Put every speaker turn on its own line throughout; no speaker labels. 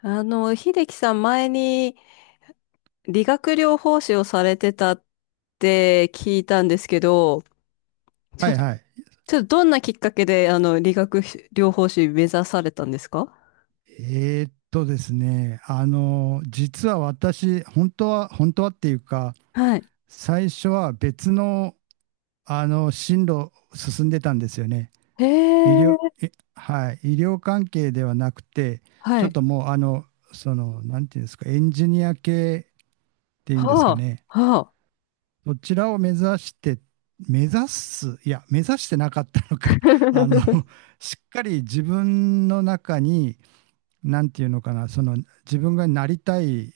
秀樹さん前に理学療法士をされてたって聞いたんですけど、
は
ち
いはい。
ょっとどんなきっかけで理学療法士目指されたんですか？
ですね、あの、実は私、本当は、本当はっていうか、
はい。
最初は別の、進路を進んでたんですよね。
へ
医療、
え、
はい、医療関係ではなくて、
は
ちょっ
い。
ともう、あの、その、なんていうんですか、エンジニア系っていうんですか
は
ね、
あ、は
そちらを目指して、目指す、いや、目指してなかったのか、あの、しっかり自分の中に、なんていうのかな、その自分がなりたい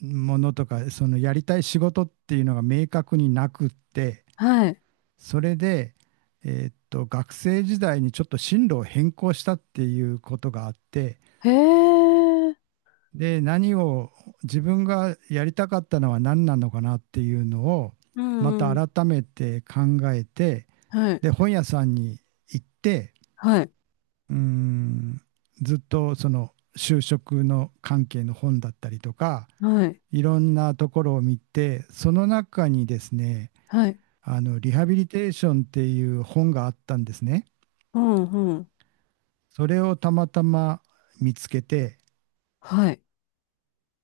ものとか、そのやりたい仕事っていうのが明確になくって、
あ、はい。
それで、学生時代にちょっと進路を変更したっていうことがあって、
へえ、
で、何を、自分がやりたかったのは何なのかなっていうのを、
う
ま
んう
た
ん。
改めて考えて、
はい、
で、本屋さんに行って、
はい、
うーん、ずっとその就職の関係の本だったりとか、
はい、
いろんなところを見て、その中にですね、
はい。
リハビリテーションっていう本があったんですね。
うん、うん。
それをたまたま見つけて、
はい。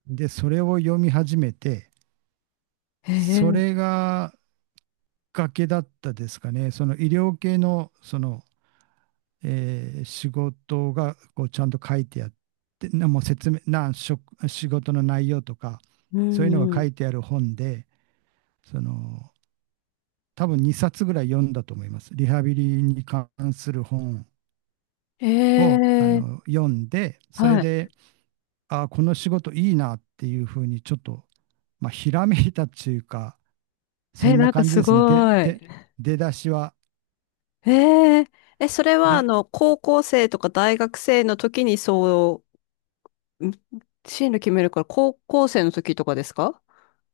で、それを読み始めて、
へえ、
それが崖だったですかね。その医療系の、その、仕事がこうちゃんと書いてあって、なもう説明、な、職仕事の内容とか、
う
そういう
ん、
のが
う
書
ん。
いてある本で、その、多分2冊ぐらい読んだと思います。リハビリに関する本
へ
を
え、
読んで、それ
は
で、
い。
ああ、この仕事いいなっていうふうにちょっと、まあ、ひらめいたっていうか、そ
え、
んな
なんか
感じ
す
で
ご
すね。で、
い。
で、出だしは。
えええ、それは
で、
高校生とか大学生の時にう、ん進路決めるから高校生の時とかですか？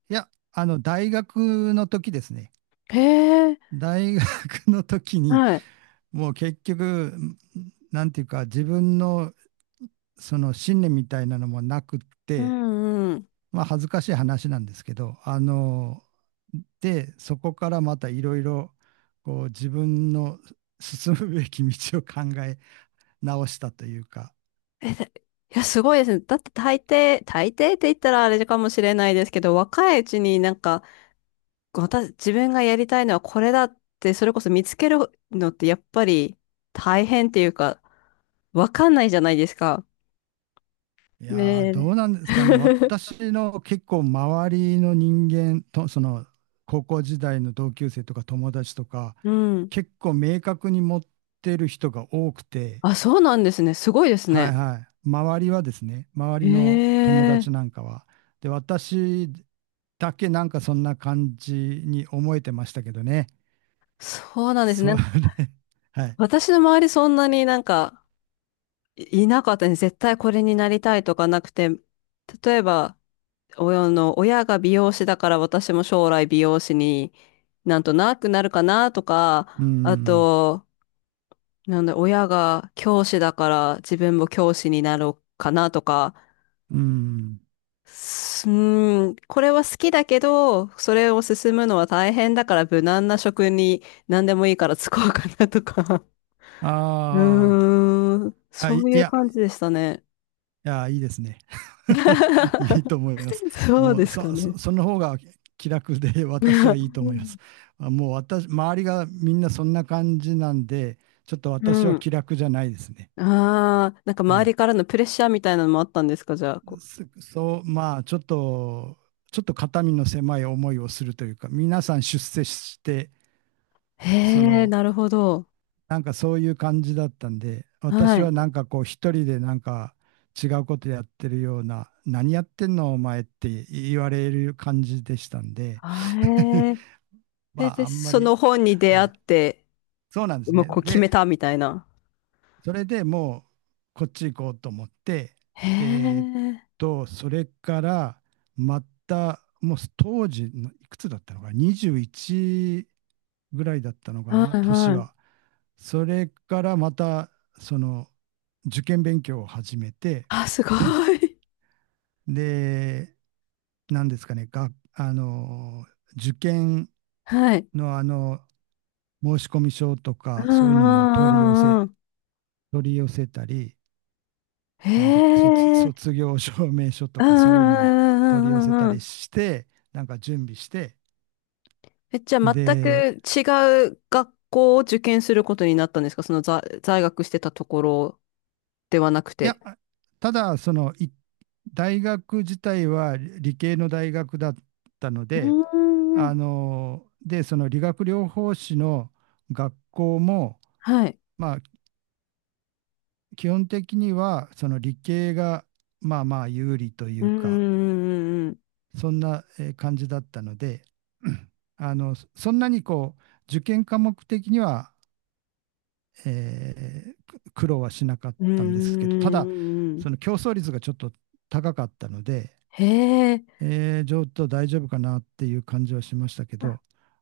いや、大学の時ですね。
へえ、
大学の時に、
はい。
もう結局、なんていうか、自分のその信念みたいなのもなくっ
う
て、
んうん。
まあ恥ずかしい話なんですけど、そこからまたいろいろ、こう自分の進むべき道を考え直したというか、
え、で、いや、すごいですね。だって大抵って言ったらあれかもしれないですけど、若いうちになんか、私、自分がやりたいのはこれだって、それこそ見つけるのってやっぱり大変っていうか、わかんないじゃないですか。
いやーど
ね
うなんですかね。
え。
私の結構周りの人間と、その高校時代の同級生とか友達とか、
うん。
結構明確に持ってる人が多くて、
あ、そうなんですね。すごいです
は
ね。
いはい。周りはですね、周りの
え
友達な
え、
んかは。で、私だけなんかそんな感じに思えてましたけどね。
そうなんですね。
それ、はい。
私の周りそんなになんかいいなかったね。絶対これになりたいとかなくて、例えば、親が美容師だから私も将来美容師になんとなくなるかなと
う
か、あ
ん、
と、なんだ、親が教師だから自分も教師になろうかなとか、
うん。
すうーん、これは好きだけど、それを進むのは大変だから無難な職に何でもいいから就こうかなとか。
あーあ、
そ
い
う
い
いう
や、
感じでしたね。
いや、いいですね。いい と思います。
そう
も
で
う、
すかね。
その方が気楽で 私はいいと思います。あもう私、周りがみんなそんな感じなんで、ちょっと
う
私は気
ん。
楽じゃないですね。
ああ、なんか
は
周
い。
りからのプレッシャーみたいなのもあったんですか、じゃあ？
そう、まあ、ちょっと肩身の狭い思いをするというか、皆さん出世して、
へ
そ
え、
の、
なるほど。
なんかそういう感じだったんで、
は
私はな
い。
んかこう、一人でなんか違うことやってるような、何やってんのお前って言われる感じでしたんで、
あれ。
ま
で、
あ、
で、
あんま
そ
り、
の本に出
は
会っ
い。
て、
そうなんです
もう
ね。
こう決
で、
めたみたいな。
それでもう、こっち行こうと思って、
へ
えーっ
え。
それから、また、もう当時の、いくつだったのかな、21ぐらいだったのか
は
な、
い
年
はい。
は。それからまた、その、受験勉強を始めて、
あ、すご い。
で、何ですかね、が、あの、受験
はい。
の申込書と
うん
か、そういうのも
うんうんうん。
取り寄せたり、
へ
なんだっけ、
え。
卒業証明書と
うんう
かそういうのを取り寄
んうん
せ
う
た
んうんう
り
ん。
して、なんか準備して、
え、じゃあ全く
で、
違う学校を受験することになったんですか、その在学してたところではなく
いや、
て？
ただ、大学自体は理系の大学だったの
う
で、
ーん。
で、その理学療法士の学校も、
はい。
まあ、基本的には、その理系が、まあまあ有利とい
う
うか、
ーん。う
そんな感じだったので、あの、そんなにこう、受験科目的にはえー苦労はしなかったんですけ
ー
ど、ただ、
ん。
その競争率がちょっと高かったので、
へえ。
ちょっと大丈夫かなっていう感じはしましたけ
あ、
ど、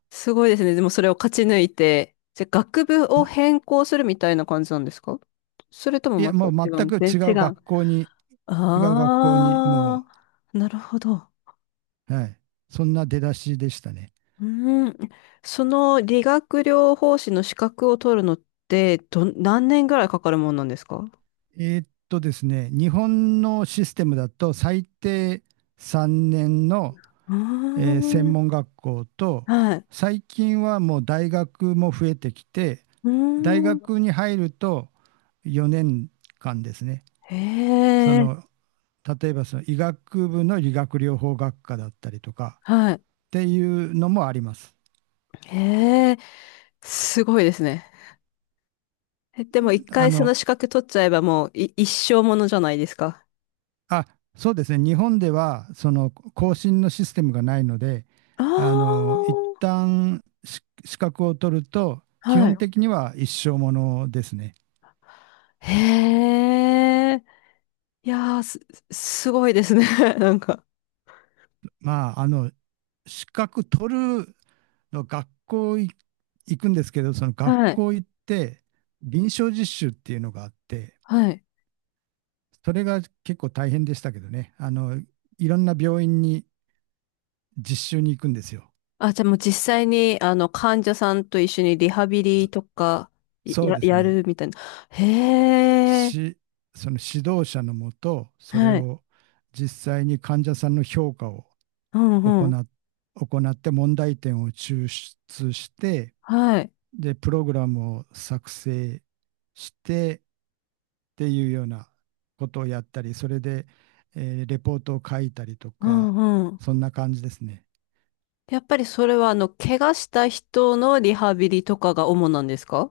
すごいですね。でもそれを勝ち抜いて、じゃあ学部を変更するみたいな感じなんですか？それとも
い
ま
や、
た
も
違
う
うん
全
で
く違う
違う。
学校に、違う学校に、
あ
も
あ、なるほど。
う、はい、そんな出だしでしたね。
うーん、その理学療法士の資格を取るのって何年ぐらいかかるもんなんですか？
ですね、日本のシステムだと、最低3年の、
うー
専
ん、
門学校と、
はい。
最近はもう大学も増えてきて、
うー
大
ん、
学に入ると4年間ですね、
へ
そ
え、
の例えばその医学部の理学療法学科だったりとかっ
はい。
ていうのもあります。
へえ、すごいですね。え、でも一
あ
回そ
の、
の資格取っちゃえばもう一生ものじゃないですか。
あ、そうですね、日本ではその更新のシステムがないので、
ああ、
あの、一旦資格を取ると、基
はい。
本的には一生ものですね。
へえ、いやー、すごいですね。なんか。
まあ、資格取るの学校い行くんですけど、その学
はい。
校行って、臨床実習っていうのがあって、
はい。
それが結構大変でしたけどね、あの、いろんな病院に実習に行くんですよ。
あ、じゃあもう実際に、患者さんと一緒にリハビ
そ
リとか、い
そう
や、
です
や
ね。
るみたいな。へえ、
し、その指導者のもと、それ
はい。
を実際に患者さんの評価を
う
行
んうん。
っ、行って問題点を抽出して、
はい。
で、プログラムを作成して、っていうようなことをやったり、それで、レポートを書いたりと
う
か、
んうん。
そんな感じですね。
やっぱりそれは、怪我した人のリハビリとかが主なんですか？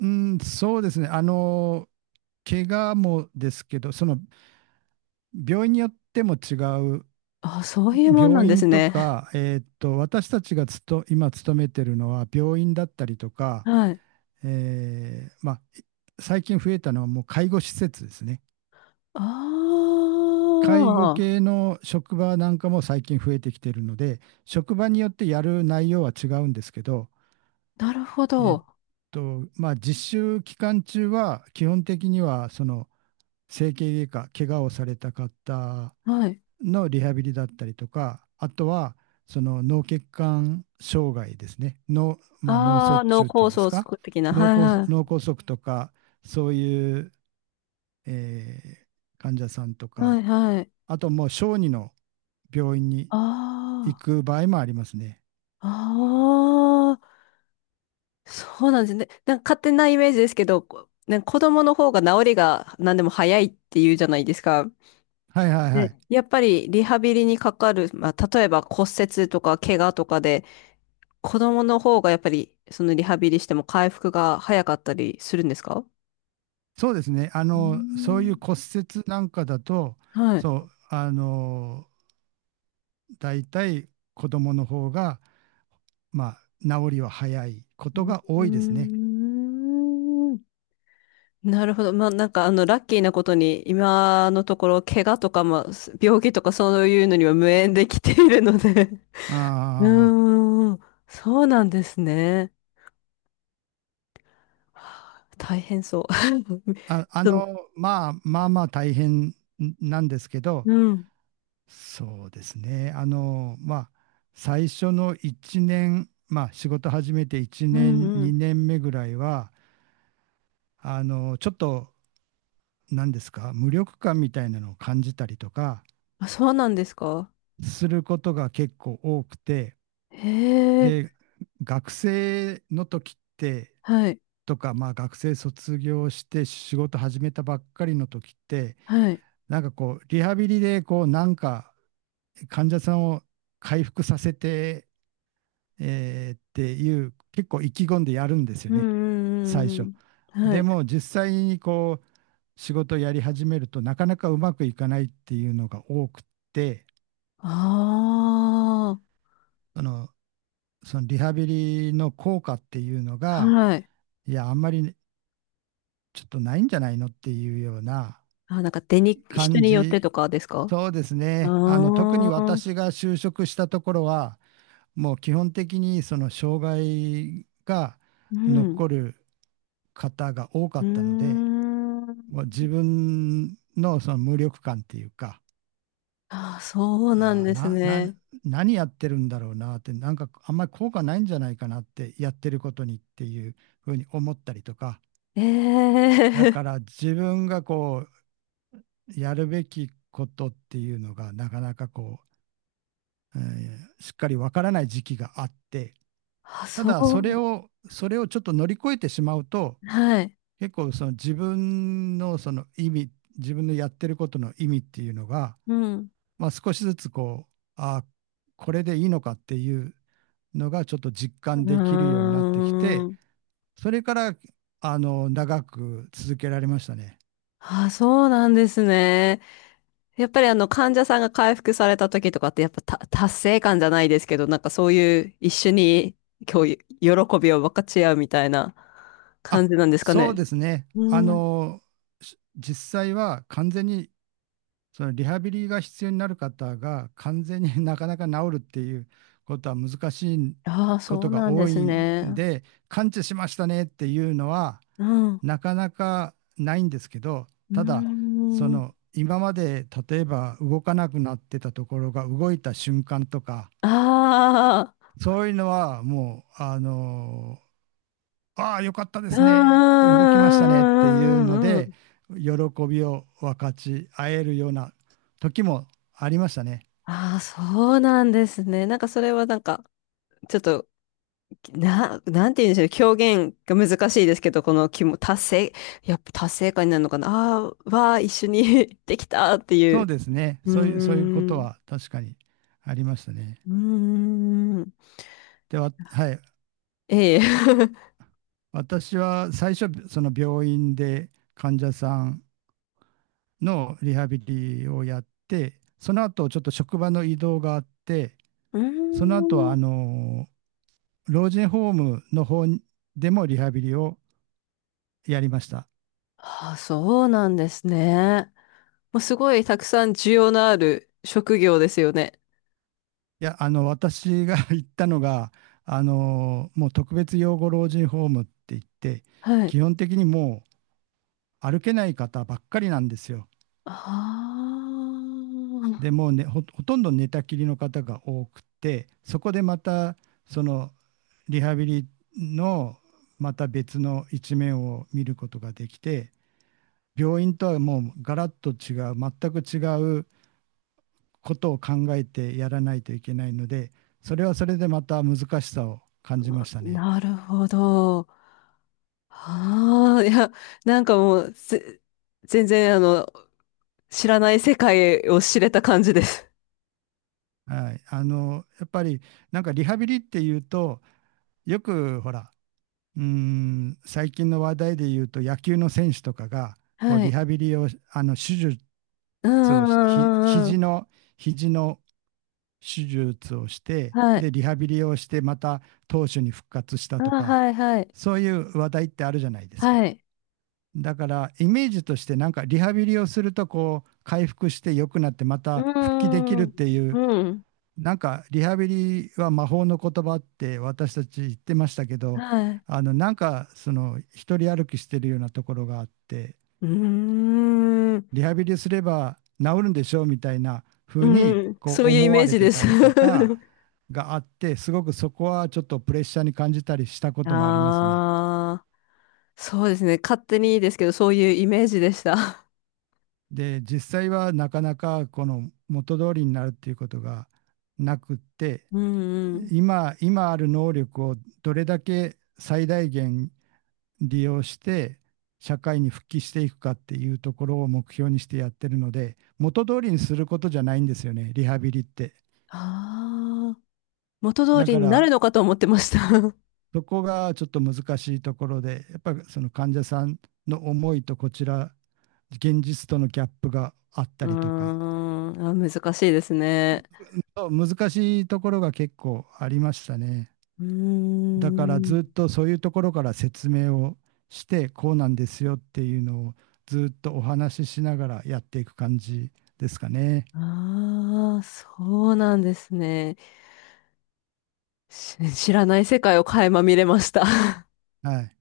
うん、そうですね。怪我もですけど、その病院によっても違う、
あ、そういうもんなん
病
です
院と
ね。
か、私たちが今勤めてるのは病院だったりと か、
はい。
まあ、最近増えたのはもう介護施設ですね。
あ
介護系
あ、
の職場なんかも最近増えてきてるので、職場によってやる内容は違うんですけど、
なるほ
えっ
ど。
まあ、実習期間中は基本的には、その整形外科、怪我をされた方
はい。
のリハビリだったりとか、あとは、その脳血管障害ですね、脳、まあ、脳
ああ、
卒
脳
中ってい
梗
うんです
塞
か、
的な。はいは
脳梗塞とか、そういう、えー患者さんと
い。はい
か、
はい。
あともう小児の病院に行
あ
く場合もありますね。
あ、あ、そうなんですね。なんか勝手なイメージですけど、なんか子供の方が治りが何でも早いっていうじゃないですか。
はいはいは
で、
い。
やっぱりリハビリにかかる、まあ、例えば骨折とか怪我とかで、子供の方がやっぱりそのリハビリしても回復が早かったりするんですか？
そうですね。
うー
そういう
ん、
骨折なんかだと、
はい。
そう、あの、大体子供の方が、まあ、治りは早いこ
う
とが
ー
多いですね。
ん、なるほど。まあ、なんかラッキーなことに、今のところ、怪我とか、まあ、病気とかそういうのには無縁できているので。
あ
う
ー
ーん、そうなんですね。はあ、大変そう。
あ
そう、
の、まあ大変なんですけど、
うん、
そうですね。まあ、最初の1年、まあ、仕事始めて1
う
年、
ん、うん。
2年目ぐらいは、ちょっと何ですか、無力感みたいなのを感じたりとか
あ、そうなんですか。
することが結構多くて、
へえ、
で、学生の時って、
はい、
とか、まあ学生卒業して仕事始めたばっかりの時って、
はい。
なんかこう、リハビリでこう、なんか患者さんを回復させてっていう、結構意気込んでやるんですよ
うん、
ね、最
うん、う
初。
んうん。は
で
い。
も実際にこう、仕事をやり始めるとなかなかうまくいかないっていうのが多くって、
あ
その、そのリハビリの効果っていうの
あ、
が、
はい。
いや、あんまりちょっとないんじゃないのっていうような
あ、なんか人
感
によって
じ。
とかですか？
そうです
あ
ね。あの、特に
あー、
私が就職したところは、もう基本的にその障害が
うん、
残る方が多か
う
ったので、
ー
もう
ん。
自分のその無力感っていうか、
あ、そうなん
あ
です
な、な、
ね。
何やってるんだろうなって、なんかあんまり効果ないんじゃないかなって、やってることにっていうふうに思ったりとか、
え
だか
え、
ら自分がこう、やるべきことっていうのが、なかなかこう、しっかりわからない時期があって、
あ、
た
そう、
だそれをちょっと乗り越えてしまうと、
はい。
結構その自分のその意味、自分のやってることの意味っていうのが、
うん。
まあ、少しずつこう、あ、これでいいのかっていうのがちょっと実
う
感できるようになってき
ー
て、
ん。
それから、あの、長く続けられましたね。
あ、そうなんですね。やっぱり患者さんが回復された時とかってやっぱた達成感じゃないですけど、なんかそういう一緒に今日喜びを分かち合うみたいな
あ、
感じなんですか
そう
ね？
ですね。あ
うん。
の、実際は完全に、そのリハビリが必要になる方が完全に なかなか治るっていうことは難しい
ああ、
こ
そう
とが
なんで
多
す
いん
ね。
で、完治しましたねっていうのは、
うん。う
なかなかないんですけど、
ー
ただ、そ
ん。
の今まで例えば動かなくなってたところが動いた瞬間とか、
ああ、
そういうのはもう、あのああ、よかったですね、
う
動きましたねっていうの
ー
で、
ん。
喜びを分かち合えるような時もありましたね。
ああ、そうなんですね。なんかそれはなんか、ちょっとなんて言うんでしょう。表現が難しいですけど、この気も、達成、やっぱ達成感になるのかな。ああー、わあ、一緒に できたってい
そう
う。
ですね。
う
そういうこ
ー
と
ん。
は確かにありましたね。
うーん。
では、はい。
ええ。
私は最初、その病院で患者さんのリハビリをやって、その後ちょっと職場の移動があって、
う
その後は
ー
あ
ん。
の老人ホームの方でもリハビリをやりました。
ああ、そうなんですね。もうすごいたくさん需要のある職業ですよね。
いや、あの私が 行ったのが、あのもう特別養護老人ホームって言って、
はい。
基本的にもう歩けない方ばっかりなんですよ。
ああ、
でもうね、ほとんど寝たきりの方が多くて、そこでまたそのリハビリのまた別の一面を見ることができて、病院とはもうガラッと違う、全く違うことを考えてやらないといけないので、それはそれでまた難しさを感じましたね。
なるほど。ああ、いや、なんかもう、全然、知らない世界を知れた感じです。
はい、あのやっぱりなんかリハビリっていうとよくほら、最近の話題で言うと野球の選手とかがこう
は
リ
い。
ハビリをあの手術
う
を
んうんうんうんうん。
肘の手術をして、
はい。
で、リハビリをしてまた投手に復活した
あ
と
ー、
か、
はいはい。
そういう話題ってあるじゃないですか。
はい。
だからイメージとしてなんかリハビリをするとこう回復して良くなってま
う
た復帰でき
ー
るっ
ん。
ていう、
うん。
なんかリハビリは魔法の言葉って私たち言ってましたけど、
はい。
あのなんかその一人歩きしてるようなところがあって、
うーん。
リハビリすれば治るんでしょうみたいな風に
うん。
こ
そ
う
ういうイ
思
メ
わ
ー
れ
ジ
て
で
た
す。
りとか があって、すごくそこはちょっとプレッシャーに感じたりしたこともありますね。
ああ、そうですね。勝手にいいですけど、そういうイメージでした。
で実際はなかなかこの元通りになるっていうことがなくって、
うんうん。
今ある能力をどれだけ最大限利用して社会に復帰していくかっていうところを目標にしてやってるので、元通りにすることじゃないんですよね、リハビリって。
ああ、元通
だ
り
か
になる
ら
のかと思ってました。
そこがちょっと難しいところで、やっぱりその患者さんの思いとこちら、現実とのギャップがあっ
う
た
ー
りとか、
ん、あ、難しいですね。
難しいところが結構ありましたね。
うー
だからず
ん。
っとそういうところから説明をして、こうなんですよっていうのをずっとお話ししながらやっていく感じですかね。
ああ、そうなんですね。知らない世界を垣間見れました。
はい。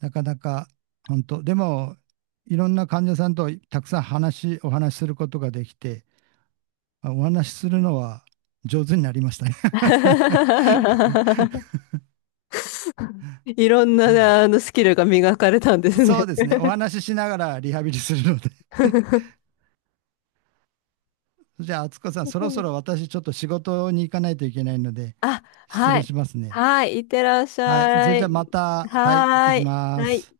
なかなか本当、でもいろんな患者さんとたくさん話、お話しすることができて、あお話しするのは上手になりましたね。
いろんな、スキルが磨かれたんで す
そ
ね。
うですね。お話ししながらリハビリするので。じゃあ、敦子さん、そろそろ私ちょっと仕事に行かないといけないので、
あ、
失
は
礼しま
い。
すね。
はい。いってらっし
はい。そ
ゃ
れじゃあ
い。
また、はい、行っ
は
て
ー
き
い。
ま
はい。
す。